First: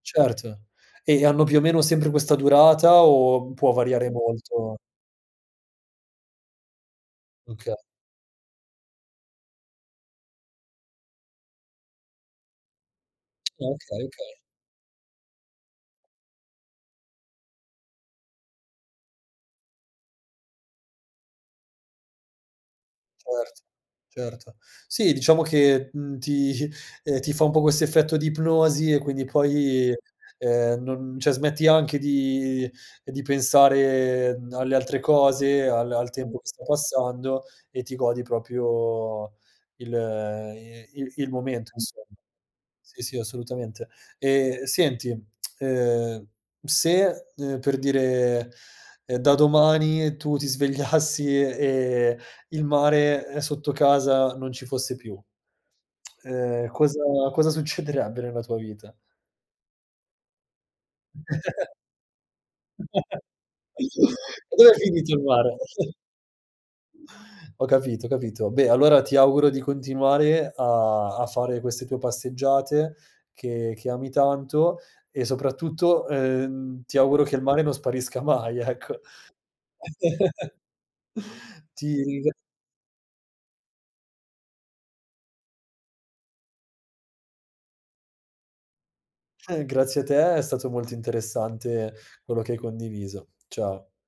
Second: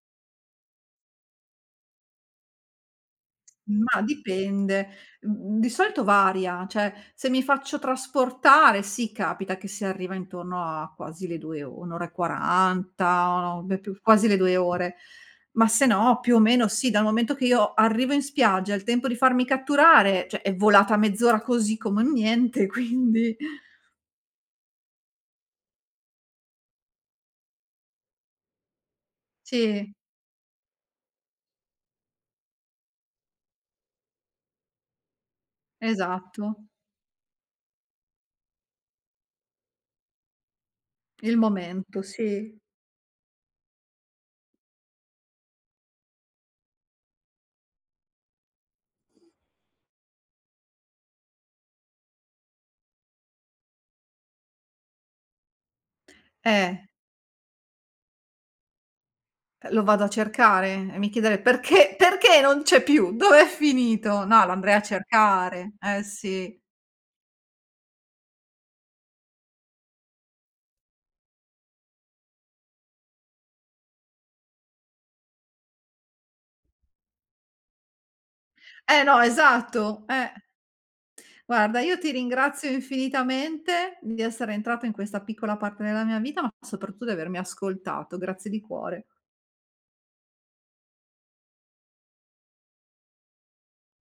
Certo. E gli hanno più o meno sempre questa durata, o può Ma variare molto? dipende. Mhmm, di solito varia, cioè se mi Okay. faccio trasportare sì capita che si arriva intorno a quasi le 2 or 1 ora e 40, o Ah, beh più okay, quasi okay. le 2 ore. Ma se no, più o meno sì, dal momento che io arrivo in spiaggia, il tempo di farmi catturare, cioè è volata mezz'ora così come niente, quindi Certo, certo. Sì, diciamo che, mhmm, ti ehm, ti fa un po' questo effetto di ipnosi e quindi poi, Sì. ehm, non cioè smetti anche di di pensare alle altre cose, al al tempo che sta Esatto. passando, e ti godi proprio il ehm, i il il Il momento momento, insomma. sì. Sì, sì, assolutamente. E senti, ehm, se, uhm, per dire, ehm, da domani tu ti svegliassi e e il mare, uhm, sotto casa non ci fosse più, Eh. cosa cosa succederebbe nella tua vita? Uh lo vado a cercare, e mi chiederei: "Perché? Perché non c'è più? Dov'è finito?" No, lo Ma dove andrei è a finito il mare? cercare. Eh sì. Ho capito, capito. Beh, allora ti auguro di continuare a a fare queste tue passeggiate che che ami tanto, e soprattutto, ehm, ti auguro che il mare non sparisca mai, ecco. Eh no, esatto eh! Guarda, io Ti ti ringr ringrazio infinitamente di essere entrato in questa piccola parte della mia vita, ma soprattutto di avermi ascoltato. Grazie di cuore. Eh grazie a te, è stato molto interessante quello che hai condiviso. Ciao.